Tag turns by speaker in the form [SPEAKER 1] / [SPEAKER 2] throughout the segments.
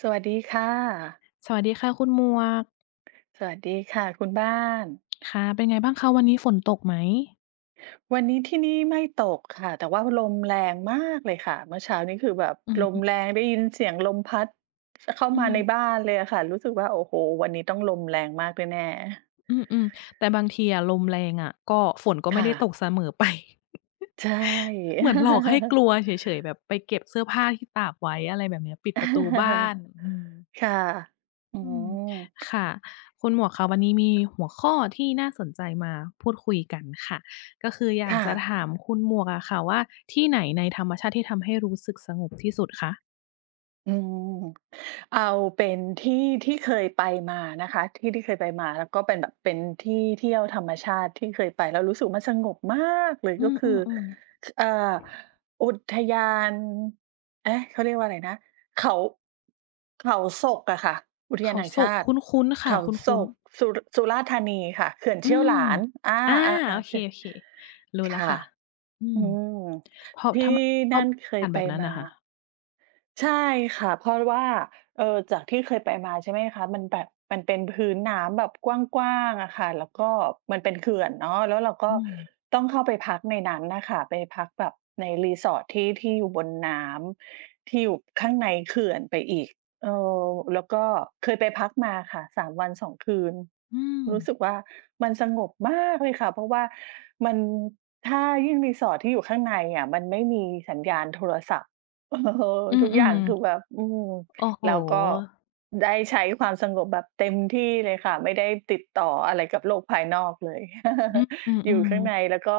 [SPEAKER 1] สวัสดีค่ะ
[SPEAKER 2] สวัสดีค่ะคุณหมวก
[SPEAKER 1] สวัสดีค่ะคุณบ้าน
[SPEAKER 2] ค่ะ เป็นไงบ้างคะ วันนี้ฝนตกไหม?
[SPEAKER 1] วันนี้ที่นี่ไม่ตกค่ะ แต่ว่าลมแรงมากเลยค่ะ เมื่อเช้านี้คือแบบ
[SPEAKER 2] อือ
[SPEAKER 1] ล
[SPEAKER 2] ฮ
[SPEAKER 1] ม
[SPEAKER 2] ึ
[SPEAKER 1] แรง ได้ยินเสียงลมพัด ข เข้า
[SPEAKER 2] อื
[SPEAKER 1] มาใน
[SPEAKER 2] ม
[SPEAKER 1] บ้านเลยอะค่ะ รู้สึกว่า โอ้โฮ วันนี้ต้องลมแรงมากแน่ ๆ
[SPEAKER 2] อืม ๆ แต่บางทีอะ ลมแรงอะ ก็ ฝนก็ไ
[SPEAKER 1] ค
[SPEAKER 2] ม่
[SPEAKER 1] ่
[SPEAKER 2] ได้ต
[SPEAKER 1] ะ
[SPEAKER 2] กเสมอไป
[SPEAKER 1] ใช่
[SPEAKER 2] เหมือนหลอกให้กลัวเฉย ๆ แบบไปเก็บเสื้อผ้าที่ตากไว้ อะไรแบบเนี้ย ปิดประตูบ้าน อืม
[SPEAKER 1] ค่ะ อื
[SPEAKER 2] อืม
[SPEAKER 1] ม
[SPEAKER 2] ค่ะ คุณหมวกคะ วันนี้มีหัวข้อที่น่าสนใจมาพูดคุยกันค่ะ ก็คืออย
[SPEAKER 1] ค
[SPEAKER 2] าก
[SPEAKER 1] ่
[SPEAKER 2] จะ
[SPEAKER 1] ะ
[SPEAKER 2] ถามคุณหมวกอะค่ะว่า ที่ไหนในธรรมชาติ ที่ทำให้รู้สึกสงบที่สุดคะ?
[SPEAKER 1] อืม เอาเป็นที่ ที่เคยไปมานะคะ ที่ ที่เคยไปมา แล้วก็เป็นแบบ เป็นที่เที่ยวธรรมชาติ ที่เคยไปแล้วรู้สึกมันสงบมากเลย
[SPEAKER 2] อ
[SPEAKER 1] ก็คือ
[SPEAKER 2] ือ ๆ ๆ
[SPEAKER 1] ค เอ่อ อุทยาน เอ๊ะ เขาเรียกว่าอะไรนะ เขา เขาสกอะค่ะ อุท
[SPEAKER 2] เ
[SPEAKER 1] ย
[SPEAKER 2] ข
[SPEAKER 1] าน
[SPEAKER 2] า
[SPEAKER 1] แห่ง
[SPEAKER 2] ส
[SPEAKER 1] ชา
[SPEAKER 2] ก
[SPEAKER 1] ต
[SPEAKER 2] ค
[SPEAKER 1] ิ
[SPEAKER 2] ุ้น ๆ ค
[SPEAKER 1] เข
[SPEAKER 2] ่ะ
[SPEAKER 1] า
[SPEAKER 2] คุ
[SPEAKER 1] ส
[SPEAKER 2] ้น
[SPEAKER 1] ก
[SPEAKER 2] ๆ
[SPEAKER 1] สุร สุราษฎร์ธานีค่ะ เขื่อน
[SPEAKER 2] อ
[SPEAKER 1] เ
[SPEAKER 2] ื
[SPEAKER 1] ชี่ยว
[SPEAKER 2] ม
[SPEAKER 1] หลาน อา
[SPEAKER 2] อา โอ
[SPEAKER 1] ๆ
[SPEAKER 2] เค
[SPEAKER 1] ๆ ค่ะ
[SPEAKER 2] โอเค รู้แ
[SPEAKER 1] ค
[SPEAKER 2] ล้ว
[SPEAKER 1] ่
[SPEAKER 2] ค
[SPEAKER 1] ะ
[SPEAKER 2] ่ะ อื
[SPEAKER 1] อื
[SPEAKER 2] ม
[SPEAKER 1] ม
[SPEAKER 2] เพราะ
[SPEAKER 1] ที
[SPEAKER 2] ท
[SPEAKER 1] ่
[SPEAKER 2] ำไม ช
[SPEAKER 1] นั
[SPEAKER 2] อบ
[SPEAKER 1] ่น
[SPEAKER 2] อ
[SPEAKER 1] เ
[SPEAKER 2] า
[SPEAKER 1] ค
[SPEAKER 2] ก
[SPEAKER 1] ย
[SPEAKER 2] าศแ
[SPEAKER 1] ไ
[SPEAKER 2] บ
[SPEAKER 1] ป
[SPEAKER 2] บนั้น
[SPEAKER 1] ม
[SPEAKER 2] อะคะ?
[SPEAKER 1] า ใช่ค่ะ เพราะว่า เออ จากที่เคยไปมาใช่ไหมคะ มันแบบ มันเป็นพื้นน้ำแบบกว้าง ๆ อะค่ะ แล้วก็มันเป็นเขื่อนเนาะ แล้วเราก็
[SPEAKER 2] อืม
[SPEAKER 1] ต้องเข้าไปพักในนั้นอะค่ะ ไปพักแบบใน Resort ที่ ที่อยู่บนน้ำ ที่อยู่ข้างในเขื่อนไปอีก เออ แล้วก็เคยไปพักมาค่ะ 3 วัน 2 คืน
[SPEAKER 2] อื
[SPEAKER 1] รู้
[SPEAKER 2] ม
[SPEAKER 1] สึกว่า มันสงบมากเลยค่ะ เพราะว่ามัน ถ้ายิ่ง Resort ที่อยู่ข้างในอะ มันไม่มีสัญญาณโทรศัพท์ เออ
[SPEAKER 2] อื
[SPEAKER 1] ทุกอย่า
[SPEAKER 2] ม
[SPEAKER 1] งคือแบบ อืม
[SPEAKER 2] ๆ โอ้โฮ
[SPEAKER 1] แล้วก็ ได้ใช้ความสงบแบบเต็มที่เลยค่ะ ไม่ได้ติดต่ออะไรกับโลกภายนอกเลย
[SPEAKER 2] อือ อือ
[SPEAKER 1] อย
[SPEAKER 2] อื
[SPEAKER 1] ู่ข้าง
[SPEAKER 2] อ
[SPEAKER 1] ในแล้วก็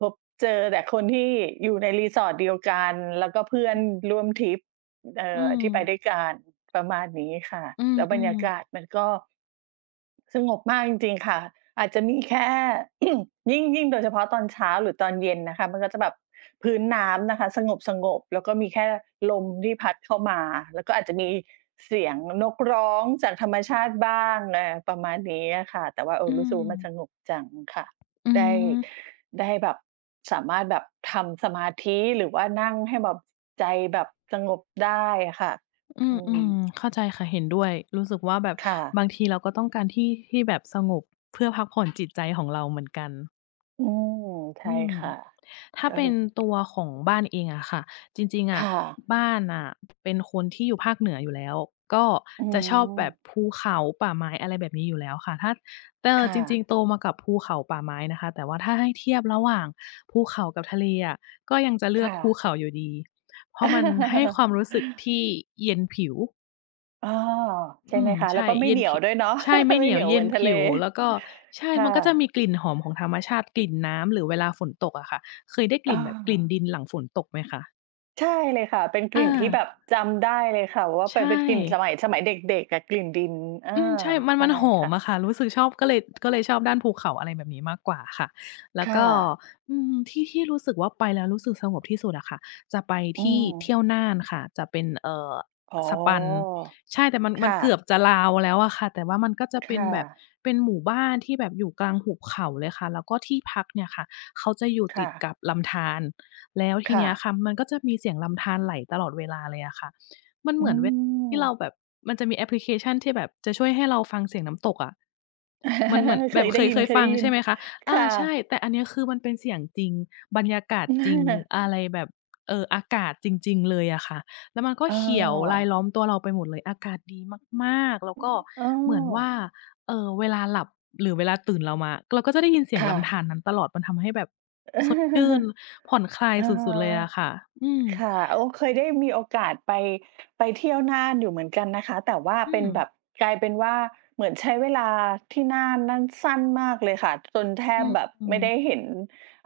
[SPEAKER 1] พบเจอแต่คนที่อยู่ใน Resort เดียวกัน แล้วก็เพื่อน
[SPEAKER 2] อือ
[SPEAKER 1] ร่วมทริป เอ
[SPEAKER 2] อื
[SPEAKER 1] อ ที่ไป
[SPEAKER 2] ม
[SPEAKER 1] ด้วยกัน ประมาณนี้ค่ะ
[SPEAKER 2] อื
[SPEAKER 1] แล้วบรรย
[SPEAKER 2] ม
[SPEAKER 1] าก
[SPEAKER 2] ๆ
[SPEAKER 1] าศมันก็ สงบมากจริง ๆ ค่ะ อาจจะมีแค่ ยิ่ง ยิ่งโดยเฉพาะตอนเช้า หรือตอนเย็นนะคะ มันก็จะแบบพื้นน้ำนะคะ สงบ ๆ แล้วก็มีแค่ลมที่พัดเข้ามา แล้วก็อาจจะมีเสียงนกร้องจากธรรมชาติบ้าง เออ ประมาณนี้อะค่ะ แต่ว่า เอ
[SPEAKER 2] อ
[SPEAKER 1] อ
[SPEAKER 2] ื
[SPEAKER 1] รู้สึกว่ามัน
[SPEAKER 2] ม
[SPEAKER 1] สงบจังค่ะ
[SPEAKER 2] อื
[SPEAKER 1] ได้
[SPEAKER 2] ม
[SPEAKER 1] ได้แบบ สามารถแบบทำสมาธิ หรือว่านั่งให้แบบ ใจแบบสงบได้อะค่ะ
[SPEAKER 2] อื
[SPEAKER 1] อ
[SPEAKER 2] ม
[SPEAKER 1] ื
[SPEAKER 2] ๆ เ
[SPEAKER 1] ม
[SPEAKER 2] ำข้าใจค่ะ เห็นด้วย รู้สึกว่า แบบ
[SPEAKER 1] ค่ะ
[SPEAKER 2] บางทีเราก็ต้องการที่ ที่แบบสงบ เพื่อพักผ่อนจิตใจของเราเหมือนกัน
[SPEAKER 1] อืม ใช
[SPEAKER 2] อ
[SPEAKER 1] ่
[SPEAKER 2] ืม
[SPEAKER 1] ค่ะ
[SPEAKER 2] ถ้า
[SPEAKER 1] ก็
[SPEAKER 2] เป
[SPEAKER 1] ค
[SPEAKER 2] ็
[SPEAKER 1] ื
[SPEAKER 2] น
[SPEAKER 1] อ
[SPEAKER 2] ตัวของบ้านเองอะค่ะ จริง ๆ อ
[SPEAKER 1] ค
[SPEAKER 2] ะ
[SPEAKER 1] ่ะ
[SPEAKER 2] บ้านน่ะเป็นคนที่อยู่ภาคเหนืออยู่แล้ว ก็
[SPEAKER 1] อ๋อ
[SPEAKER 2] จะชอบแบบภูเขาป่าไม้ อะไรแบบนี้อยู่แล้วค่ะ ถ้า แต่
[SPEAKER 1] ค่
[SPEAKER 2] จริ
[SPEAKER 1] ะ
[SPEAKER 2] ง ๆ โตมากับภูเขาป่าไม้นะคะ แต่ว่าถ้าให้เทียบระหว่างภูเขากับทะเลอะ ก็ยังจะเลื
[SPEAKER 1] ค
[SPEAKER 2] อก
[SPEAKER 1] ่
[SPEAKER 2] คู
[SPEAKER 1] ะ
[SPEAKER 2] เขาอยู่ดี เพราะมันให้ความรู้สึกที่เย็นผิว
[SPEAKER 1] อ้อ ใช
[SPEAKER 2] อ
[SPEAKER 1] ่
[SPEAKER 2] ื
[SPEAKER 1] ไหม
[SPEAKER 2] ม
[SPEAKER 1] คะ?
[SPEAKER 2] ใช
[SPEAKER 1] แล้ว
[SPEAKER 2] ่
[SPEAKER 1] ก็ไม่
[SPEAKER 2] เย็
[SPEAKER 1] เหน
[SPEAKER 2] น
[SPEAKER 1] ีย
[SPEAKER 2] ผ
[SPEAKER 1] ว
[SPEAKER 2] ิ
[SPEAKER 1] ด้วยเนาะ?
[SPEAKER 2] ใช่ไม่
[SPEAKER 1] ไ
[SPEAKER 2] เห
[SPEAKER 1] ม
[SPEAKER 2] น
[SPEAKER 1] ่
[SPEAKER 2] ี
[SPEAKER 1] เห
[SPEAKER 2] ย
[SPEAKER 1] น
[SPEAKER 2] ว
[SPEAKER 1] ียว
[SPEAKER 2] เย
[SPEAKER 1] เ
[SPEAKER 2] ็
[SPEAKER 1] หมื
[SPEAKER 2] น
[SPEAKER 1] อนท
[SPEAKER 2] ผ
[SPEAKER 1] ะเล
[SPEAKER 2] ิว แล้ว ก็ใช่
[SPEAKER 1] ค่
[SPEAKER 2] มันก็จะ
[SPEAKER 1] ะ
[SPEAKER 2] มีกลิ่นหอมของธรรมชาติ กลิ่นน้ำ หรือเวลาฝนตกอะค่ะ เคยได้กล
[SPEAKER 1] อ
[SPEAKER 2] ิ่นแบบกลิ่น
[SPEAKER 1] า
[SPEAKER 2] ดินหลังฝนตกไหมคะ?
[SPEAKER 1] ใช่เลยค่ะ เป็นก
[SPEAKER 2] อ
[SPEAKER 1] ลิ่นที่แบบ
[SPEAKER 2] า
[SPEAKER 1] จำได้เลยค่ะ ว่า
[SPEAKER 2] ใช
[SPEAKER 1] ป เป็นกลิ่นส
[SPEAKER 2] ่
[SPEAKER 1] มัย สมัยเด็ก ๆ กับกลิ่นดิน อา
[SPEAKER 2] อืม ใช่ มัน
[SPEAKER 1] ใช
[SPEAKER 2] ม
[SPEAKER 1] ่
[SPEAKER 2] ันหอ
[SPEAKER 1] ค่
[SPEAKER 2] ม
[SPEAKER 1] ะ
[SPEAKER 2] อะค่ะ รู้สึกชอบ ก็เลย ก็เลยชอบด้านภูเขา อะไรแบบนี้มากกว่าค่ะ แล้
[SPEAKER 1] ค
[SPEAKER 2] ว
[SPEAKER 1] ่
[SPEAKER 2] ก็
[SPEAKER 1] ะ
[SPEAKER 2] อืม ที่ ที่รู้สึกว่า ไปแล้วรู้สึกสงบที่สุดอะค่ะ จะไป
[SPEAKER 1] อื
[SPEAKER 2] ที่ เที
[SPEAKER 1] ม
[SPEAKER 2] ่ยวน่านค่ะ จะเป็น เอ่อ
[SPEAKER 1] อ๋อ
[SPEAKER 2] สะปัน ใช่ แต่มัน
[SPEAKER 1] ค
[SPEAKER 2] มั
[SPEAKER 1] ่
[SPEAKER 2] นเกื
[SPEAKER 1] ะ
[SPEAKER 2] อบจะลาวแล้วอะค่ะ แต่ว่ามันก็จะ
[SPEAKER 1] ค
[SPEAKER 2] เป็
[SPEAKER 1] ่
[SPEAKER 2] นแบบ
[SPEAKER 1] ะ
[SPEAKER 2] เป็นหมู่บ้านที่แบบอยู่กลางหุบเขาเลยค่ะ แล้วก็ที่พักเนี่ยค่ะ เขาจะอยู่
[SPEAKER 1] ค
[SPEAKER 2] ต
[SPEAKER 1] ่
[SPEAKER 2] ิด
[SPEAKER 1] ะ
[SPEAKER 2] กับลำธาร แล้วที
[SPEAKER 1] ค่
[SPEAKER 2] เนี้ย
[SPEAKER 1] ะ
[SPEAKER 2] ค่ะ มันก็จะมีเสียงลำธารไหลตลอดเวลาเลยอะค่ะ มันเ
[SPEAKER 1] อ
[SPEAKER 2] ห
[SPEAKER 1] ื
[SPEAKER 2] มือนเว ที่เรา
[SPEAKER 1] ม
[SPEAKER 2] แบบ มันจะมีแอปพลิเคชันที่แบบจะช่วยให้เราฟังเสียงน้ำตกอะ มันเหมือน
[SPEAKER 1] เค
[SPEAKER 2] แบบ
[SPEAKER 1] ยไ
[SPEAKER 2] เ
[SPEAKER 1] ด
[SPEAKER 2] ค
[SPEAKER 1] ้
[SPEAKER 2] ย
[SPEAKER 1] ยิ
[SPEAKER 2] เ
[SPEAKER 1] น
[SPEAKER 2] ค
[SPEAKER 1] เ
[SPEAKER 2] ย
[SPEAKER 1] คย
[SPEAKER 2] ฟ
[SPEAKER 1] ได
[SPEAKER 2] ั
[SPEAKER 1] ้
[SPEAKER 2] ง
[SPEAKER 1] ยิ
[SPEAKER 2] ใช
[SPEAKER 1] น
[SPEAKER 2] ่ไหมคะ?
[SPEAKER 1] ค
[SPEAKER 2] อา
[SPEAKER 1] ่
[SPEAKER 2] ใช่
[SPEAKER 1] ะ
[SPEAKER 2] แต่อันเนี้บคือ มันเป็นเสียงจริง บรรยากาศจริงอะไรแบบ เอ่อ อากาศจริง ๆ เลยอะค่ะ แล้วมันก็
[SPEAKER 1] อ้
[SPEAKER 2] เขียวราย
[SPEAKER 1] อ
[SPEAKER 2] ล้อมตัวเราไปหมดเลย อากาศดีมาก ๆ แล้วก็
[SPEAKER 1] อ้อ
[SPEAKER 2] เหมือนว่า เอ่อ เวลาหลับ หรือเวลาตื่นเรามา เราก็จะได้ยินเสีย
[SPEAKER 1] ค
[SPEAKER 2] ง
[SPEAKER 1] ่
[SPEAKER 2] ลำธ
[SPEAKER 1] ะ
[SPEAKER 2] ารนั้นตลอด มันทำให้แบบสดชื่น ผ่อนคลาย
[SPEAKER 1] อะ
[SPEAKER 2] ส
[SPEAKER 1] ฮ
[SPEAKER 2] ุด ๆ เลย
[SPEAKER 1] ะ
[SPEAKER 2] อะค่ะ อืม
[SPEAKER 1] ค่ะ โอ้ เคยได้มีโอกาสไป ไปเที่ยวน่านอยู่เหมือนกันนะคะ แต่ว่า
[SPEAKER 2] อื
[SPEAKER 1] เป็นแบ
[SPEAKER 2] ม
[SPEAKER 1] บ กลายเป็นว่า เหมือนใช้เวลาที่น่านนั่นสั้นมากเลยค่ะ จนแท
[SPEAKER 2] อื
[SPEAKER 1] บ
[SPEAKER 2] ม
[SPEAKER 1] แบบ
[SPEAKER 2] อื
[SPEAKER 1] ไม่
[SPEAKER 2] อ
[SPEAKER 1] ได้เห็น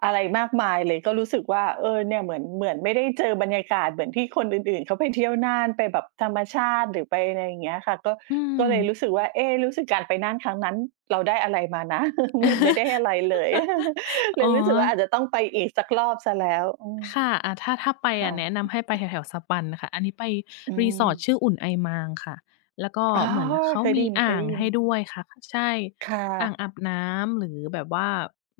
[SPEAKER 1] อะไรมากมายเลย ก็รู้สึกว่า เออ เนี่ยเหมือน เหมือนไม่ได้เจอบรรยากาศเหมือนที่คนอื่น ๆ เขาไปเที่ยวน่าน ไปแบบธรรมชาติ หรือไป อะไรอย่างเงี้ยค่ะ ก็
[SPEAKER 2] อื
[SPEAKER 1] ก็เลยรู้
[SPEAKER 2] ม
[SPEAKER 1] สึกว่า เอ๊ รู้สึกการไปน่านครั้งนั้นเราได้อะไรมานะ เหมือนไม่ได้อะไรเลย เล
[SPEAKER 2] อ๋อ
[SPEAKER 1] ยรู้สึกว่า อาจจะต้องไปอีกสักรอบเสียแล้ว อืม
[SPEAKER 2] ค่ะ อา ถ้า ถ้าไป
[SPEAKER 1] ค
[SPEAKER 2] อ
[SPEAKER 1] ่
[SPEAKER 2] ะ แนะน
[SPEAKER 1] ะ
[SPEAKER 2] ำให้ไปแถว ๆ สะปันค่ะ อันนี้ไป
[SPEAKER 1] อื
[SPEAKER 2] รีสอร์ท
[SPEAKER 1] ม
[SPEAKER 2] ชื่อ อุ่นไอมางค่ะ แล้วก็
[SPEAKER 1] อ๋อ
[SPEAKER 2] เหมือนเขา
[SPEAKER 1] เคยไ
[SPEAKER 2] ม
[SPEAKER 1] ด้
[SPEAKER 2] ี
[SPEAKER 1] ย
[SPEAKER 2] อ่าง
[SPEAKER 1] ิ
[SPEAKER 2] ให
[SPEAKER 1] น
[SPEAKER 2] ้
[SPEAKER 1] ๆ
[SPEAKER 2] ด้วยค่ะ ใช่
[SPEAKER 1] ค่
[SPEAKER 2] อ่า
[SPEAKER 1] ะ
[SPEAKER 2] งอาบน้ำ หรือแบบว่า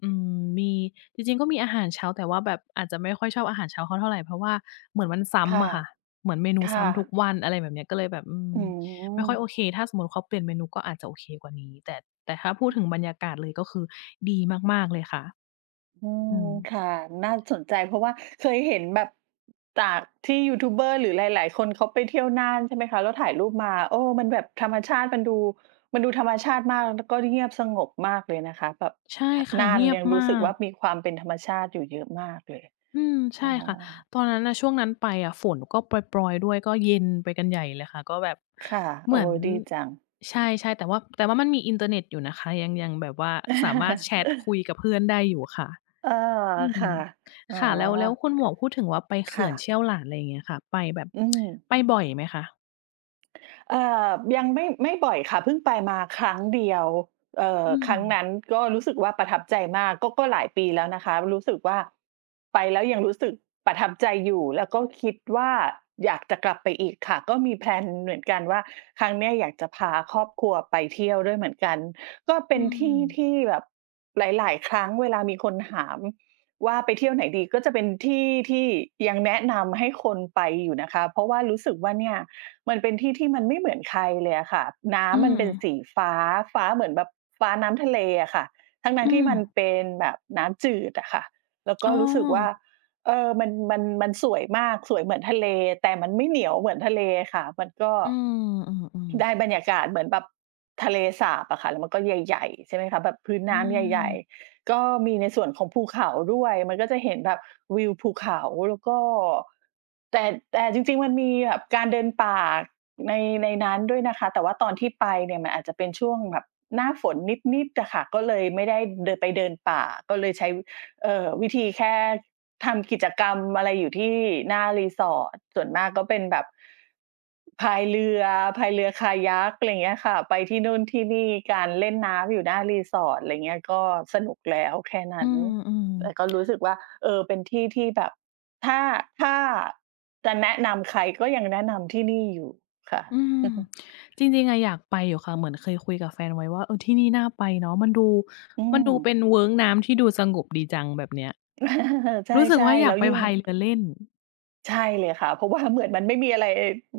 [SPEAKER 2] อืม มี จริง ๆ ก็มีอาหารเช้า แต่ว่าแบบอาจจะไม่ค่อยชอบอาหารเช้าเขาเท่าไร เพราะว่าเหมือนมันซ้
[SPEAKER 1] ค่ะ
[SPEAKER 2] ำอะค่ะ เหมือนเมนู
[SPEAKER 1] ค
[SPEAKER 2] ซ
[SPEAKER 1] ่
[SPEAKER 2] ้ำทุก
[SPEAKER 1] ะ
[SPEAKER 2] วัน อะไรแบบนี้ ก็เลยแบบ อืม
[SPEAKER 1] อื
[SPEAKER 2] ไม่ค่อย
[SPEAKER 1] ม
[SPEAKER 2] โอเค ถ้าสมมุติเขาเปลี่ยนเมนูก็อาจจะโอเคกว่านี้ แต่ แต่ถ้าพูดถึงบรรยากาศเลย ก็คือดีมาก ๆ เลยค่ะ
[SPEAKER 1] อื
[SPEAKER 2] อ
[SPEAKER 1] ม
[SPEAKER 2] ืม
[SPEAKER 1] ค่ะ น่าสนใจ เพราะว่าเคยเห็นแบบจากที่ยูทูบเบอร์ หรือหลาย ๆ คนเขาไปเที่ยวน่าน ใช่ไหมคะ แล้วถ่ายรูปมา โอ้! มันแบบธรรมชาติมันดู มันดูธรรมชาติมากแล้วก็เงียบสงบมากเลยนะคะ แบบ
[SPEAKER 2] ใช่
[SPEAKER 1] ท
[SPEAKER 2] ค่ะ
[SPEAKER 1] น่า
[SPEAKER 2] เง
[SPEAKER 1] น
[SPEAKER 2] ีย
[SPEAKER 1] ย
[SPEAKER 2] บ
[SPEAKER 1] ังร
[SPEAKER 2] ม
[SPEAKER 1] ู้
[SPEAKER 2] า
[SPEAKER 1] สึกว
[SPEAKER 2] ก
[SPEAKER 1] ่า มีความเป็นธรรมชาติอยู่เยอะมากเลย
[SPEAKER 2] อืม ใช
[SPEAKER 1] อ๋
[SPEAKER 2] ่
[SPEAKER 1] อ
[SPEAKER 2] ค่ะ ตอนนั้นน่ะ ช่วงนั้นไปอะ ฝนก็ปรอย ๆ ด้วยก็เย็นไปกันใหญ่เลยค่ะ ก็แบบ
[SPEAKER 1] ค่ะ
[SPEAKER 2] เ
[SPEAKER 1] โ
[SPEAKER 2] ห
[SPEAKER 1] อ
[SPEAKER 2] ม
[SPEAKER 1] ้
[SPEAKER 2] ือน
[SPEAKER 1] ดีจัง
[SPEAKER 2] ใช่ ๆ แต่ว่า แต่ว่ามันมีอินเทอร์เน็ตอยู่นะคะ ยัง ยังแบบว่าสามารถแชทคุยกับเพื่อนได้อยู่ค่ะ
[SPEAKER 1] เออ
[SPEAKER 2] อื
[SPEAKER 1] ค
[SPEAKER 2] ม
[SPEAKER 1] ่ะ อ๋อ
[SPEAKER 2] ค่ะ แล้ว แล้วคุณหมวกพูดถึงว่า ไป
[SPEAKER 1] ค
[SPEAKER 2] เข
[SPEAKER 1] ่
[SPEAKER 2] ื่อนเช
[SPEAKER 1] ะ
[SPEAKER 2] ี่ยวหลาน อะไรอย่างเงี้ยค่ะ ไปแบบ
[SPEAKER 1] อืม
[SPEAKER 2] ไปบ่อยไหมคะ?
[SPEAKER 1] เอ่อ ยังไม่ ไม่บ่อยค่ะ เพิ่งไปมาครั้งเดียว เอ่อ
[SPEAKER 2] อื
[SPEAKER 1] ครั้ง
[SPEAKER 2] ม
[SPEAKER 1] นั้นก็รู้สึกว่าประทับใจมาก ก็ ก็หลายปีแล้วนะคะ รู้สึกว่า ไปแล้วยังรู้สึกประทับใจอยู่ แล้วก็คิดว่าอยากจะกลับไปอีกค่ะ ก็มีแพลนเหมือนกันว่า ครั้งเนี้ยอยากจะพาครอบครัวไปเที่ยวด้วยเหมือนกัน ก็เป
[SPEAKER 2] อื
[SPEAKER 1] ็นที่ท
[SPEAKER 2] ม
[SPEAKER 1] ี่แบบหลาย ๆ ครั้งเวลามีคนหาม ว่าไปเที่ยวไหนดี ก็จะเป็นที่ที่ยังแนะนำให้คนไปอยู่นะคะ เพราะว่ารู้สึกว่าเนี่ย มันเป็นที่ที่มันไม่เหมือนใครเลยอะค่ะ น้
[SPEAKER 2] อื
[SPEAKER 1] ำมันเป็น
[SPEAKER 2] ม
[SPEAKER 1] สีฟ้า ฟ้าเหมือนแบบฟ้าน้ำทะเลอะค่ะ ทั้
[SPEAKER 2] อื
[SPEAKER 1] ง ๆ ที่
[SPEAKER 2] อ
[SPEAKER 1] มันเป็นแบบน้ำจืดอะค่ะ แล้วก
[SPEAKER 2] อ๋
[SPEAKER 1] ็
[SPEAKER 2] อ
[SPEAKER 1] รู้สึกว่า เออ มัน มัน มันสวยมาก สวยเหมือนทะเล แต่มันไม่เหนียวเหมือนทะเลค่ะ มันก็
[SPEAKER 2] อืม อือ
[SPEAKER 1] ได
[SPEAKER 2] ๆ
[SPEAKER 1] ้บรรยากาศเหมือนแบบทะเลสาบอะค่ะ แล้วมันก็ใหญ่ ๆ ใช่ไหมคะ แบบพื้น
[SPEAKER 2] อ
[SPEAKER 1] น
[SPEAKER 2] ื
[SPEAKER 1] ้ำใหญ่
[SPEAKER 2] ม
[SPEAKER 1] ๆ ก็มีในส่วนของภูเขาด้วยมันก็จะเห็นแบบวิวภูเขาแล้วก็ แต่ แต่จริง ๆ มันมีแบบการเดินป่าใน ในนั้นด้วยนะคะ แต่ว่าตอนที่ไปเนี่ยมันอาจจะเป็นช่วงแบบหน้าฝนนิด ๆ อะค่ะ ก็เลยไม่ได้เดิน ไปเดินป่า ก็เลยใช้ เอ่อ วิธีแค่ทำกิจกรรมอะไรอยู่ที่หน้ารีสอร์ท ส่วนมากก็เป็นแบบ พายเรือ พายเรือ kayak อะไรอย่างเงี้ยค่ะ ไปที่นู่นที่นี่กัน เล่นน้ำอยู่หน้า resort อะไรอย่างเงี้ย ก็สนุกแล้วแค่น
[SPEAKER 2] อ
[SPEAKER 1] ั
[SPEAKER 2] ื
[SPEAKER 1] ้น
[SPEAKER 2] ม
[SPEAKER 1] แต่ก็
[SPEAKER 2] ๆ
[SPEAKER 1] รู้สึกว่า เออ เป็นที่ที่แบบ ถ้า ถ้าจะแนะนำใคร ก็ยังแนะนำที่นี่อยู่ ค่ะ
[SPEAKER 2] อืม จริง ๆ อะ อยากไปอยู่ค่ะ เหมือนเคยคุยกับแฟนไว้ว่า เออ ที่นี่น่าไปเนาะ มันดู
[SPEAKER 1] อื
[SPEAKER 2] มันดูเป
[SPEAKER 1] ม
[SPEAKER 2] ็นเวิ้งน้ำที่ดูสงบดีจัง แบบเนี้ย
[SPEAKER 1] ใ
[SPEAKER 2] รู้สึก
[SPEAKER 1] ช่
[SPEAKER 2] ว่าอย
[SPEAKER 1] ๆ แล
[SPEAKER 2] า
[SPEAKER 1] ้
[SPEAKER 2] ก
[SPEAKER 1] ว
[SPEAKER 2] ไป
[SPEAKER 1] ยิ่
[SPEAKER 2] พ
[SPEAKER 1] ง
[SPEAKER 2] ายเรือเล่น
[SPEAKER 1] ใช่เลยค่ะ เพราะ ว่า เหมือนมันไม่มีอะไร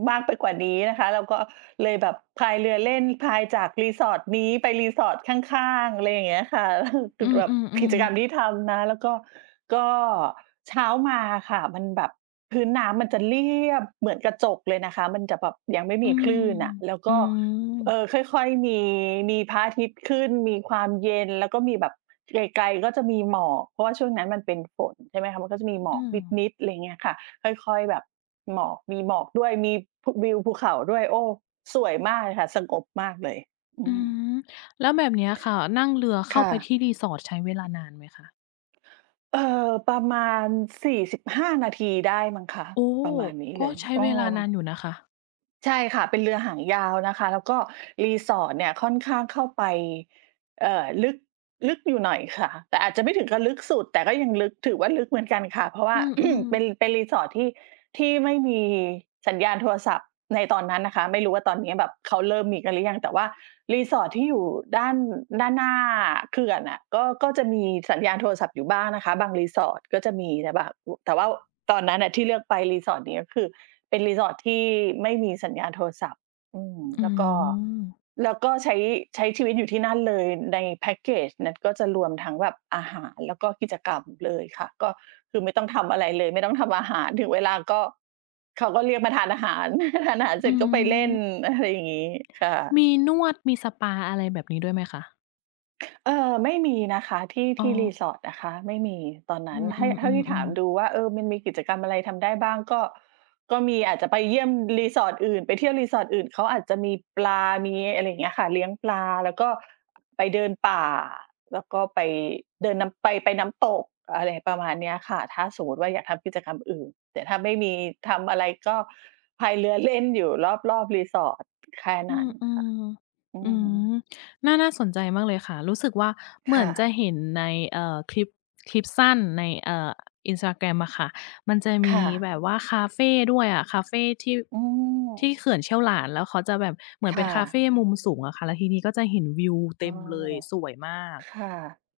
[SPEAKER 1] มากไปกว่านี้นะคะ เราก็เลยแบบพายเรือเล่น พายจาก resort นี้ไป resort ข้าง ๆ อะไรอย่างเงี้ยค่ะ คื
[SPEAKER 2] อื
[SPEAKER 1] อแบบกิ
[SPEAKER 2] อ
[SPEAKER 1] จกรร
[SPEAKER 2] ๆ ๆ
[SPEAKER 1] มที่ทำนะ แล้วก็ ก็เช้ามาอะค่ะ มันแบบพื้นน้ำมันจะเรียบเหมือนกระจกเลยนะคะ มันจะแบบยังไม่
[SPEAKER 2] อ
[SPEAKER 1] ม
[SPEAKER 2] ื
[SPEAKER 1] ีค
[SPEAKER 2] ม
[SPEAKER 1] ลื่นอะ แล้ว
[SPEAKER 2] อ
[SPEAKER 1] ก
[SPEAKER 2] ื
[SPEAKER 1] ็ เอ
[SPEAKER 2] อ
[SPEAKER 1] อ ค่อย ๆ มี มีพระอาทิตย์ขึ้น มีความเย็น แล้วก็มีแบบไกล ๆ ก็จะมีหมอก เพราะว่าช่วงนั้นมันเป็นฝน ใช่ไหมคะ มันก็จะมี
[SPEAKER 2] อึ
[SPEAKER 1] หม
[SPEAKER 2] อื
[SPEAKER 1] อก
[SPEAKER 2] ม
[SPEAKER 1] นิด ๆ อะไรอย่างเงี้ยค่ะ ค่อย ๆ แบบหมอก มีหมอกด้วย มีพุ วิวภูเขาด้วย โอ้ สวยมากเลยค่ะ สงบมากเลย อื
[SPEAKER 2] อื
[SPEAKER 1] อ
[SPEAKER 2] ม แล้วแบบเนี้ยค่ะ นั่งเรือเข
[SPEAKER 1] ค
[SPEAKER 2] ้า
[SPEAKER 1] ่ะ
[SPEAKER 2] ไปที่ resort ใช้เวลานานไหมคะ?
[SPEAKER 1] เอ่อ ประมาณ 45 นาทีได้มั้งคะ
[SPEAKER 2] โอ้!
[SPEAKER 1] ประมาณนี้
[SPEAKER 2] ก
[SPEAKER 1] เล
[SPEAKER 2] ็
[SPEAKER 1] ย
[SPEAKER 2] ใช้
[SPEAKER 1] เออ
[SPEAKER 2] เวลานานอยู่นะคะ
[SPEAKER 1] ใช่ค่ะ เป็นเรือหางยาวนะคะ แล้วก็ resort เนี่ยค่อนข้างเข้าไป เอ่อ ลึก ลึกอยู่หน่อย ค่ะ แต่อาจจะไม่ถึงกับลึกสุด แต่ก็ยังลึก ถือว่าลึกเหมือนกันค่ะ เพราะว
[SPEAKER 2] อ
[SPEAKER 1] ่า
[SPEAKER 2] ืม
[SPEAKER 1] เป็
[SPEAKER 2] ๆ
[SPEAKER 1] น เป็น resort ที่ ที่ไม่มีสัญญาณโทรศัพท์ในตอนนั้นนะคะ ไม่รู้ว่าตอนเนี้ยแบบเขาเริ่มมีกันหรือยัง แต่ว่า resort ที่อยู่ด้าน ด้านหน้าเขื่อนอะ ก็ ก็จะมีสัญญาณโทรศัพท์อยู่บ้างนะคะ บาง resort ก็จะมี แต่บาง อุ แต่ว่าตอนนั้นน่ะที่เลือกไป resort เนี้ยคือเป็น resort ที่ไม่มีสัญญาณโทรศัพท์ อืม
[SPEAKER 2] อื
[SPEAKER 1] แล้วก็
[SPEAKER 2] ม
[SPEAKER 1] แล้วก็ใช้ ใช้ชีวิตอยู่ที่นั่นเลย ในแพ็กเกจนั้นก็จะรวมทั้งแบบอาหาร แล้วก็กิจกรรมเลยค่ะ ก็คือไม่ต้องทำอะไรเลย ไม่ต้องทำอาหาร ถึงเวลาก็เขาก็เรียกมาทานอาหาร ทานอาหารเ
[SPEAKER 2] อื
[SPEAKER 1] สร็จก็ไปเล่น
[SPEAKER 2] อ
[SPEAKER 1] อะ ไรอย่างงี้ ค่ะ
[SPEAKER 2] มีนวด มีสปา อะไรแบบนี้ด้วยไหมคะ?
[SPEAKER 1] เออ ไม่มีนะคะ ที่
[SPEAKER 2] อ๋
[SPEAKER 1] ที่
[SPEAKER 2] อ
[SPEAKER 1] Resort นะคะไม่มี ตอนน
[SPEAKER 2] อื
[SPEAKER 1] ั้น
[SPEAKER 2] อ
[SPEAKER 1] ให้ เท่าที่ถาม
[SPEAKER 2] ๆ ๆ ๆ
[SPEAKER 1] ดูว่า เออ มันมีกิจกรรมอะไรทำได้บ้าง? ก็ ก็มีอาจจะไปเยี่ยม Resort อื่น ไปเที่ยว Resort อื่นเขาอาจจะมีปลา มีอะไรอย่างเงี้ยค่ะ เลี้ยงปลาแล้วก็ไปเดินป่า แล้วก็ไปเดินนำ ไป ไปน้ำตก อะไรประมาณเนี้ยค่ะ ถ้าสมมุติว่า อยากทำกิจกรรมอื่น แต่ถ้าไม่มีทำอะไรก็พายเรือ เล่น อยู่รอบ ๆ Resort แค่
[SPEAKER 2] อ
[SPEAKER 1] นั้น
[SPEAKER 2] อื
[SPEAKER 1] ค่ะ
[SPEAKER 2] ม
[SPEAKER 1] อื
[SPEAKER 2] ๆ อื
[SPEAKER 1] ม
[SPEAKER 2] ม น่า น่าสนใจมากเลยค่ะ รู้สึกว่า เห
[SPEAKER 1] ค
[SPEAKER 2] มื
[SPEAKER 1] ่
[SPEAKER 2] อนจะ
[SPEAKER 1] ะ
[SPEAKER 2] เห็นใน เอ่อ คลิป คลิปสั้นใน เอ่อ Instagram อะค่ะ มันจะม
[SPEAKER 1] ค
[SPEAKER 2] ี
[SPEAKER 1] ่ะ
[SPEAKER 2] แบบว่าคาเฟด้วยอะ คาเฟที่
[SPEAKER 1] อื
[SPEAKER 2] ที่
[SPEAKER 1] ม
[SPEAKER 2] เขื่อนเชี่ยวหลาน แล้วเขาจะแบบเหมือน
[SPEAKER 1] ค
[SPEAKER 2] เป็
[SPEAKER 1] ่
[SPEAKER 2] นคาเฟ
[SPEAKER 1] ะ
[SPEAKER 2] มุมสูงอะค่ะ แล้วทีนี้ก็จะเห็นวิวเ
[SPEAKER 1] อ
[SPEAKER 2] ต
[SPEAKER 1] ้
[SPEAKER 2] ็
[SPEAKER 1] อ
[SPEAKER 2] มเลย สวยมาก
[SPEAKER 1] ค่ะ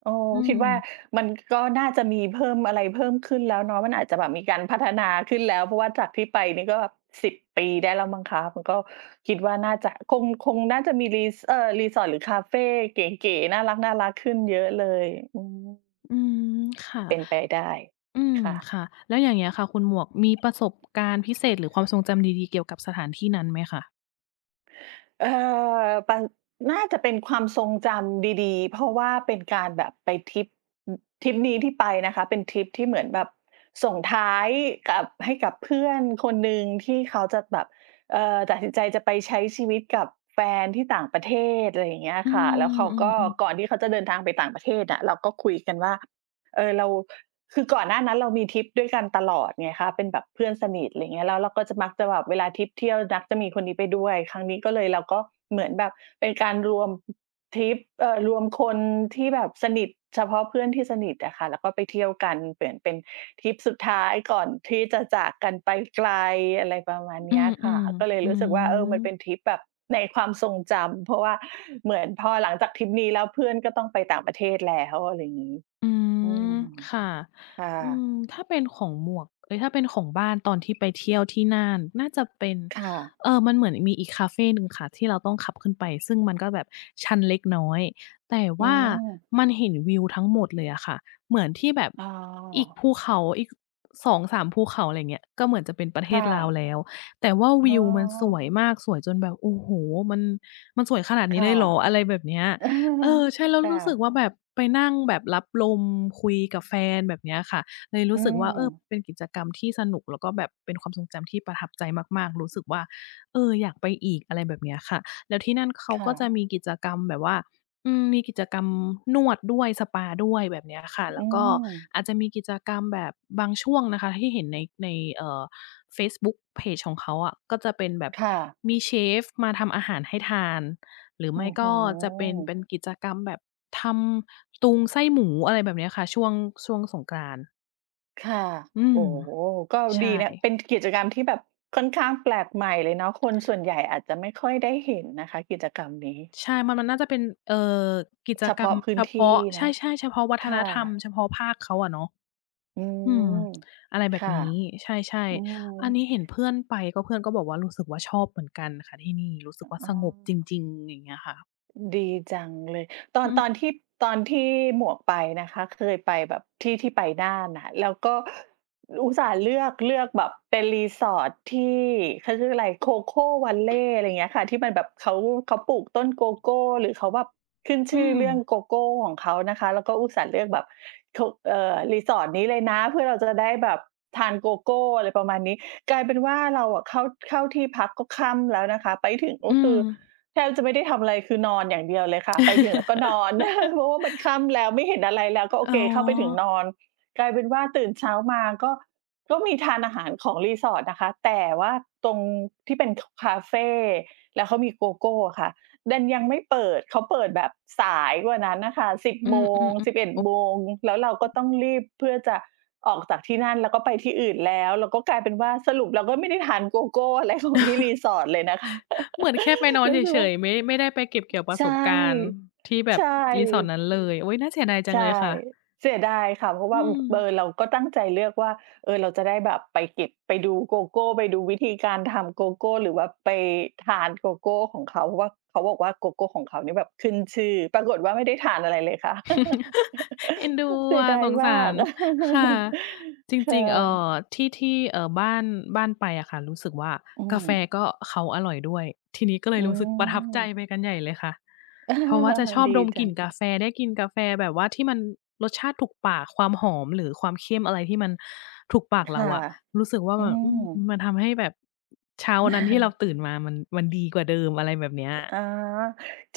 [SPEAKER 1] เออ
[SPEAKER 2] อื
[SPEAKER 1] คิดว่า
[SPEAKER 2] ม
[SPEAKER 1] มันก็น่าจะมีเพิ่มอะไรเพิ่มขึ้นแล้วเนาะ มันอาจจะแบบมีการพัฒนาขึ้นแล้ว เพราะว่าจากที่ไปนี่ก็แบบ 10 ปีได้แล้วมั้งคะ มันก็ คิดว่า น่าจะ คง คงน่าจะมี Res เอ่อ Resort หรือคาเฟเก๋ ๆ น่ารัก ๆ ขึ้นเยอะเลย อือฮึ
[SPEAKER 2] อ อืม ค่ะ
[SPEAKER 1] เป็นไปได้
[SPEAKER 2] อืม
[SPEAKER 1] ค่ะ
[SPEAKER 2] ค่ะ แล้วอย่างเงี้ยค่ะคุณหมวก มีประสบการณ์พิเศษหรือความทรงจำดี ๆ เกี่ยวกับสถานที่นั้นไหมค่ะ?
[SPEAKER 1] เออ ปัน น่าจะเป็นความทรงจำดี ๆ เพราะว่าเป็นการแบบไปทริป อืม ทริปนี้ที่ไปนะคะเป็นทริปที่เหมือนแบบส่งท้ายกับ ให้กับเพื่อนคนหนึ่งที่เขาจะแบบ เอ่อ ตัดสินใจจะไปใช้ชีวิตกับแฟนที่ต่างประเทศ ไรอย่างเงี้ย
[SPEAKER 2] อื
[SPEAKER 1] ค่ะ แล้ว
[SPEAKER 2] ม
[SPEAKER 1] เขา
[SPEAKER 2] อ
[SPEAKER 1] ก็
[SPEAKER 2] ืม ๆ
[SPEAKER 1] ก่อนที่เขาจะเดินทางไปต่างประเทศอะ เราก็คุยกันว่า เออ เรา คือก่อนหน้านั้นเรามีทริปด้วยกันตลอดไงคะ เป็นแบบเพื่อนสนิท ไรเงี้ย แล้วเราก็จะมัก จะแบบเวลาทริปเที่ยวดั๊กจะมีคนนี้ไปด้วย ครั้งนี้ก็เลย เราก็เหมือนแบบเป็นการรวม อือ ทริป เอ่อ รวมคนที่แบบสนิท เฉพาะเพื่อนที่สนิทอะค่ะแล้วก็ไปเที่ยวกัน เหมือนเป็นทริปสุดท้ายก่อนที่จะจากกันไปไกล อะไรประมาณ
[SPEAKER 2] อ
[SPEAKER 1] เ
[SPEAKER 2] ื
[SPEAKER 1] นี้ย
[SPEAKER 2] ม
[SPEAKER 1] ค่ะ ก็เลย
[SPEAKER 2] ๆ อื
[SPEAKER 1] รู้สึกว่า เออ มันเป็
[SPEAKER 2] ม
[SPEAKER 1] นทริปแบบในความทรงจำ เพราะว่าเหมือนพอหลังจากทริปนี้แล้วเพื่อนก็ต้องไปต่างประเทศแล้ว อะไรอย่างงี้
[SPEAKER 2] อื
[SPEAKER 1] อื
[SPEAKER 2] ม
[SPEAKER 1] ม
[SPEAKER 2] ค่ะ
[SPEAKER 1] ค่ะ
[SPEAKER 2] อืม ถ้าเป็นของหมวก เอ๊ย! ถ้าเป็นของบ้านตอนที่ไปเที่ยวที่น่าน น่าจะเป็น
[SPEAKER 1] ค่ะ
[SPEAKER 2] เอ่อ มันเหมือนมีอีกคาเฟหนึ่งค่ะที่เราต้องขับขึ้นไป ซึ่งมันก็แบบชันเล็กน้อย แต่
[SPEAKER 1] อ
[SPEAKER 2] ว
[SPEAKER 1] ื
[SPEAKER 2] ่า
[SPEAKER 1] ม
[SPEAKER 2] มันเห็นวิวทั้งหมดเลยอะค่ะ เหมือนที่แบบ
[SPEAKER 1] อ้อ
[SPEAKER 2] อีกภูเขา อีก ค 2-3 ภูเขา ไรเงี้ย ก็เหมือนจะเป็นประเ
[SPEAKER 1] ค
[SPEAKER 2] ท
[SPEAKER 1] ่
[SPEAKER 2] ศลาว
[SPEAKER 1] ะ
[SPEAKER 2] แล้ว แต่ว่า
[SPEAKER 1] อ
[SPEAKER 2] ว
[SPEAKER 1] ้
[SPEAKER 2] ิวมันสว
[SPEAKER 1] อ
[SPEAKER 2] ยมาก สวยจนแบบ โอ้โฮ! มัน มันสวยขนาด
[SPEAKER 1] ค
[SPEAKER 2] นี้
[SPEAKER 1] ่ะ
[SPEAKER 2] เลยเหรอ? อะไรแบบเนี้ย เออ ใช่แล้ว
[SPEAKER 1] ค่
[SPEAKER 2] รู้สึก
[SPEAKER 1] ะ
[SPEAKER 2] ว่า แบบไปนั่งแบบรับลมคุยกับแฟน แบบเนี้ยค่ะ เลยรู
[SPEAKER 1] อื
[SPEAKER 2] ้สึกว่า เออ
[SPEAKER 1] ม
[SPEAKER 2] เป็นกิจกรรมที่สนุก แล้วก็แบบเป็นความทรงจำที่ประทับใจมาก ๆ รู้สึกว่า เออ อยากไปอีก อะไรแบบเนี้ยค่ะ แล้วที่นั่นเขา
[SPEAKER 1] ค่
[SPEAKER 2] ก็จ
[SPEAKER 1] ะ
[SPEAKER 2] ะมีกิจกรรมแบบว่า อืม มีกิจกรรมนวดด้วย สปาด้วย แบบเนี้ยค่ะ แ
[SPEAKER 1] อ
[SPEAKER 2] ล้
[SPEAKER 1] ื
[SPEAKER 2] วก็
[SPEAKER 1] ม
[SPEAKER 2] อาจจะมีกิจกรรมแบบบางช่วงนะคะที่เห็นใน ใน เอ่อ เฟซบุ๊กเพจของเขาอะ ก็จะเป็นแบบ
[SPEAKER 1] ค่ะ
[SPEAKER 2] มีเชฟมาทำอาหารให้ทาน หรือ
[SPEAKER 1] โ
[SPEAKER 2] ไ
[SPEAKER 1] อ
[SPEAKER 2] ม
[SPEAKER 1] ้
[SPEAKER 2] ่
[SPEAKER 1] โ
[SPEAKER 2] ก็จะเป็น เป
[SPEAKER 1] ฮ
[SPEAKER 2] ็นกิจกรรมแบบทำตุงไส้หมู อะไรแบบเนี้ยค่ะ ช่วง ช่วงสงกรานต์
[SPEAKER 1] ค่ะ
[SPEAKER 2] อื
[SPEAKER 1] โอ
[SPEAKER 2] ม
[SPEAKER 1] ้โฮ ก็
[SPEAKER 2] ใช
[SPEAKER 1] ดีนะ
[SPEAKER 2] ่
[SPEAKER 1] เป็นกิจกรรมที่แบบค่อนข้างแปลกใหม่เลยเนาะ คนส่วนใหญ่อาจจะไม่ค่อยได้เห็นนะคะกิจกรรมนี้
[SPEAKER 2] ใช่ มัน มันน่าจะเป็น เอ่อ กิจ
[SPEAKER 1] เฉ
[SPEAKER 2] ก
[SPEAKER 1] พ
[SPEAKER 2] รร
[SPEAKER 1] า
[SPEAKER 2] ม
[SPEAKER 1] ะพื้
[SPEAKER 2] เฉ
[SPEAKER 1] นท
[SPEAKER 2] พ
[SPEAKER 1] ี่
[SPEAKER 2] าะ
[SPEAKER 1] เ
[SPEAKER 2] ใ
[SPEAKER 1] น
[SPEAKER 2] ช
[SPEAKER 1] า
[SPEAKER 2] ่
[SPEAKER 1] ะ?
[SPEAKER 2] ๆ เฉพาะวั
[SPEAKER 1] ค
[SPEAKER 2] ฒน
[SPEAKER 1] ่
[SPEAKER 2] ธรรม
[SPEAKER 1] ะ
[SPEAKER 2] เฉพาะภาคเขาอะเนาะ
[SPEAKER 1] อื
[SPEAKER 2] อื
[SPEAKER 1] ม
[SPEAKER 2] ม อะไรแบ
[SPEAKER 1] ค
[SPEAKER 2] บ
[SPEAKER 1] ่ะ
[SPEAKER 2] นี้ ใช่
[SPEAKER 1] อื
[SPEAKER 2] ๆ อัน
[SPEAKER 1] ม
[SPEAKER 2] นี้เห็นเพื่อนไป ก็เพื่อนก็บอกว่า รู้สึกว่าชอบเหมือนกันค่ะที่นี่ รู้สึกว่า
[SPEAKER 1] อ๋
[SPEAKER 2] สงบจ
[SPEAKER 1] อ
[SPEAKER 2] ริง ๆ อย่างเงี้ยค่ะ
[SPEAKER 1] ดีจังเลย ตอ
[SPEAKER 2] อื
[SPEAKER 1] น ต
[SPEAKER 2] ม
[SPEAKER 1] อนที่ ตอนที่หมวกไปนะคะ เคยไปแบบที่ที่ไปน่านน่ะค่ะ แล้วก็อุตส่าห์เลือก เลือกแบบเป็นรีสอร์ทที่ เขาชื่ออะไร Cocoa Valley อะไรอย่างเงี้ยค่ะ ที่มันแบบเขา เขาปลูกต้นโกโก้ หรือเขาแบบขึ้น
[SPEAKER 2] อ
[SPEAKER 1] ช
[SPEAKER 2] ื
[SPEAKER 1] ื่อเรื่อง
[SPEAKER 2] ม
[SPEAKER 1] โกโก้ของเขานะคะ แล้วก็อุตส่าห์เลือกแบบ ท เอ่อ รีสอร์ทนี้เลยนะ เพื่อเราจะได้แบบทานโกโก้ อะไรประมาณนี้ กลายเป็นว่าเราอะเข้า เข้าที่พักก็ค่ำแล้วนะคะ ไปถึงก
[SPEAKER 2] อ
[SPEAKER 1] ็
[SPEAKER 2] ื
[SPEAKER 1] คือ
[SPEAKER 2] ม
[SPEAKER 1] แทบจะไม่ได้ทำอะไร คือนอนอย่างเดียวเลยค่ะ ไปถึงแล้วก็นอน เพราะว่ามันค่ำแล้วไม่เห็นอะไรแล้ว ก็โอ
[SPEAKER 2] อ๋
[SPEAKER 1] เค
[SPEAKER 2] อ
[SPEAKER 1] เข้าไปถึงนอน กลายเป็นว่าตื่นเช้ามา ก็ ก็มีทานอาหารของรีสอร์ทนะคะ แต่ว่าตรงที่เป็น ค คาเฟ แล้วเขามีโกโก้อะค่ะ ดันยังไม่เปิด เขาเปิดแบบสายกว่านั้นน่ะค่ะ 10
[SPEAKER 2] อื
[SPEAKER 1] โมง
[SPEAKER 2] อ
[SPEAKER 1] สิบ
[SPEAKER 2] ๆ
[SPEAKER 1] เอ็
[SPEAKER 2] ๆ
[SPEAKER 1] ด
[SPEAKER 2] โอ้
[SPEAKER 1] โมง แล้วเราก็ต้องรีบเพื่อจะออกจากที่นั่น แล้วก็ไปที่อื่นแล้ว แล้วก็กลายเป็นว่า สรุปเราก็ไม่ได้ทานโกโก้ อะไรของ ที่รีสอร์ทเลยนะคะ
[SPEAKER 2] เหมือนแค่ไปนอน
[SPEAKER 1] รู
[SPEAKER 2] เ
[SPEAKER 1] ้สึก
[SPEAKER 2] ฉ
[SPEAKER 1] ว่า
[SPEAKER 2] ย ๆ ไม่ ไม่ได้ไปเก็บเกี่ยวปร
[SPEAKER 1] ใ
[SPEAKER 2] ะ
[SPEAKER 1] ช
[SPEAKER 2] ส
[SPEAKER 1] ่
[SPEAKER 2] บการณ์ที่แบ
[SPEAKER 1] ใช
[SPEAKER 2] บรีสอร์ท
[SPEAKER 1] ่
[SPEAKER 2] นั้นเลย โอ๊ย น่าเสียดายจั
[SPEAKER 1] ใช
[SPEAKER 2] ง
[SPEAKER 1] ่
[SPEAKER 2] เลยค่ะ
[SPEAKER 1] เสียดายค่ะ เพราะ
[SPEAKER 2] อ
[SPEAKER 1] ว
[SPEAKER 2] ื
[SPEAKER 1] ่า อืม เออ
[SPEAKER 2] ม
[SPEAKER 1] เราก็ตั้งใจเลือกว่า เออ เราจะได้แบบไปเก็บ ไปดูโกโก้ ไปดูวิธีการทำโกโก้ หรือว่าไปทานโกโก้ของเขา เพราะว่าเขาบอกว่าโกโก้ของเขานี่แบบขึ้นชื่อ ปรากฏว่าไม่ได้ทานอะไรเลยค่ะ
[SPEAKER 2] เอ็นดู
[SPEAKER 1] เสี
[SPEAKER 2] อ
[SPEAKER 1] ย
[SPEAKER 2] ะ
[SPEAKER 1] ดาย
[SPEAKER 2] สง
[SPEAKER 1] ม
[SPEAKER 2] ส
[SPEAKER 1] า
[SPEAKER 2] า
[SPEAKER 1] ก
[SPEAKER 2] ร ค่ะ จ
[SPEAKER 1] ค่
[SPEAKER 2] ริง ๆ เอ่
[SPEAKER 1] ะ
[SPEAKER 2] อ ที่ ที่ เอ่อ บ้าน บ้านไปอะค่ะ รู้สึกว่า
[SPEAKER 1] อื
[SPEAKER 2] กาแฟ
[SPEAKER 1] ม
[SPEAKER 2] ก็เขาอร่อยด้วย ทีนี้ก็เล
[SPEAKER 1] อื
[SPEAKER 2] ยรู้สึกประทับใจ
[SPEAKER 1] ม
[SPEAKER 2] ไปกันใหญ่เลยค่ะ
[SPEAKER 1] เออ
[SPEAKER 2] เพราะว่าจะชอบ
[SPEAKER 1] ดี
[SPEAKER 2] ดม
[SPEAKER 1] จ
[SPEAKER 2] ก
[SPEAKER 1] ั
[SPEAKER 2] ลิ่น
[SPEAKER 1] ง
[SPEAKER 2] กาแฟ ได้กินกาแฟแบบว่าที่มันรสชาติถูกปาก ความหอม หรือความเข้มอะไรที่มันถูกปาก
[SPEAKER 1] ค
[SPEAKER 2] เรา
[SPEAKER 1] ่ะ
[SPEAKER 2] อะ รู้สึกว่า
[SPEAKER 1] อื
[SPEAKER 2] แบบ อ
[SPEAKER 1] ม
[SPEAKER 2] ืม มันทำให้แบบเช้าวันนั้นที่เราตื่นมา มัน มันดีกว่าเดิม อะไรแบบเนี้ย
[SPEAKER 1] อา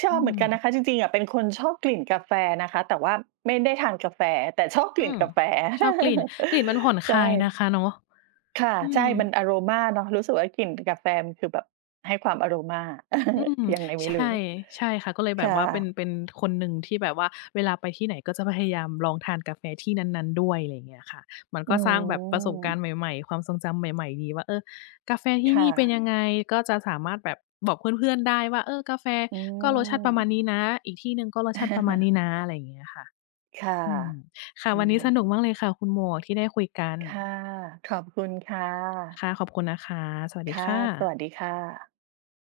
[SPEAKER 1] ช
[SPEAKER 2] อ
[SPEAKER 1] อ
[SPEAKER 2] ื
[SPEAKER 1] บเหมือน
[SPEAKER 2] ม
[SPEAKER 1] กันนะคะ จริง ๆ อะเป็นคนชอบกลิ่นกาแฟนะคะ แต่ว่าไม่ได้ทานกาแฟ แต่ชอบก
[SPEAKER 2] อื
[SPEAKER 1] ลิ่น
[SPEAKER 2] ม
[SPEAKER 1] กาแฟ
[SPEAKER 2] ชอบกลิ่น กลิ่นมันผ่อนค
[SPEAKER 1] ใช
[SPEAKER 2] ลา
[SPEAKER 1] ่
[SPEAKER 2] ยนะคะเนาะ
[SPEAKER 1] ค่ะ
[SPEAKER 2] อื
[SPEAKER 1] ใช
[SPEAKER 2] ม
[SPEAKER 1] ่ มันอะโรมาเนาะ รู้สึกว่ากลิ่นกาแฟมันคือแบบให้ความอะโรมา
[SPEAKER 2] อืม
[SPEAKER 1] ยังไงไม
[SPEAKER 2] ใ
[SPEAKER 1] ่
[SPEAKER 2] ช
[SPEAKER 1] รู้
[SPEAKER 2] ่ ใช่ค่ะ ก็เลย
[SPEAKER 1] ค
[SPEAKER 2] แบ
[SPEAKER 1] ่
[SPEAKER 2] บว่าเป็น
[SPEAKER 1] ะ
[SPEAKER 2] เป็นคนหนึ่งที่แบบว่าเวลาไปที่ไหนก็จะพยายามลองทานกาแฟที่นั้น ๆ ด้วย อะไรอย่างเงี้ยค่ะ มัน
[SPEAKER 1] อ
[SPEAKER 2] ก
[SPEAKER 1] ื
[SPEAKER 2] ็สร้างแบบประสบการ
[SPEAKER 1] ม
[SPEAKER 2] ณ์ใหม่ ๆ ความทรงจำใหม่ ๆ ดีว่า เออ กาแฟที่
[SPEAKER 1] ค
[SPEAKER 2] น
[SPEAKER 1] ่
[SPEAKER 2] ี่เป็น
[SPEAKER 1] ะ
[SPEAKER 2] ยังไง ก็จะสามารถแบบบอกเพื่อน ๆ ได้ว่า เออ กาแฟ
[SPEAKER 1] อื
[SPEAKER 2] ก็รสชาติประมา
[SPEAKER 1] ม
[SPEAKER 2] ณนี้นะ อีกที่หนึ่งก็รสชาติประมาณนี้นะ อะไรอย่างเงี้ยค่ะ
[SPEAKER 1] ค่ะ
[SPEAKER 2] อืม ค่ะ
[SPEAKER 1] อื
[SPEAKER 2] วันนี้ส
[SPEAKER 1] ม
[SPEAKER 2] นุกมากเลยค่ะคุณหมวกที่ได้คุยกัน
[SPEAKER 1] ค่ะ ขอบคุณค่ะ
[SPEAKER 2] ค่ะ ขอบคุณนะคะ สวัส
[SPEAKER 1] ค
[SPEAKER 2] ดี
[SPEAKER 1] ่ะ
[SPEAKER 2] ค่
[SPEAKER 1] ส
[SPEAKER 2] ะ
[SPEAKER 1] วัสดีค่ะ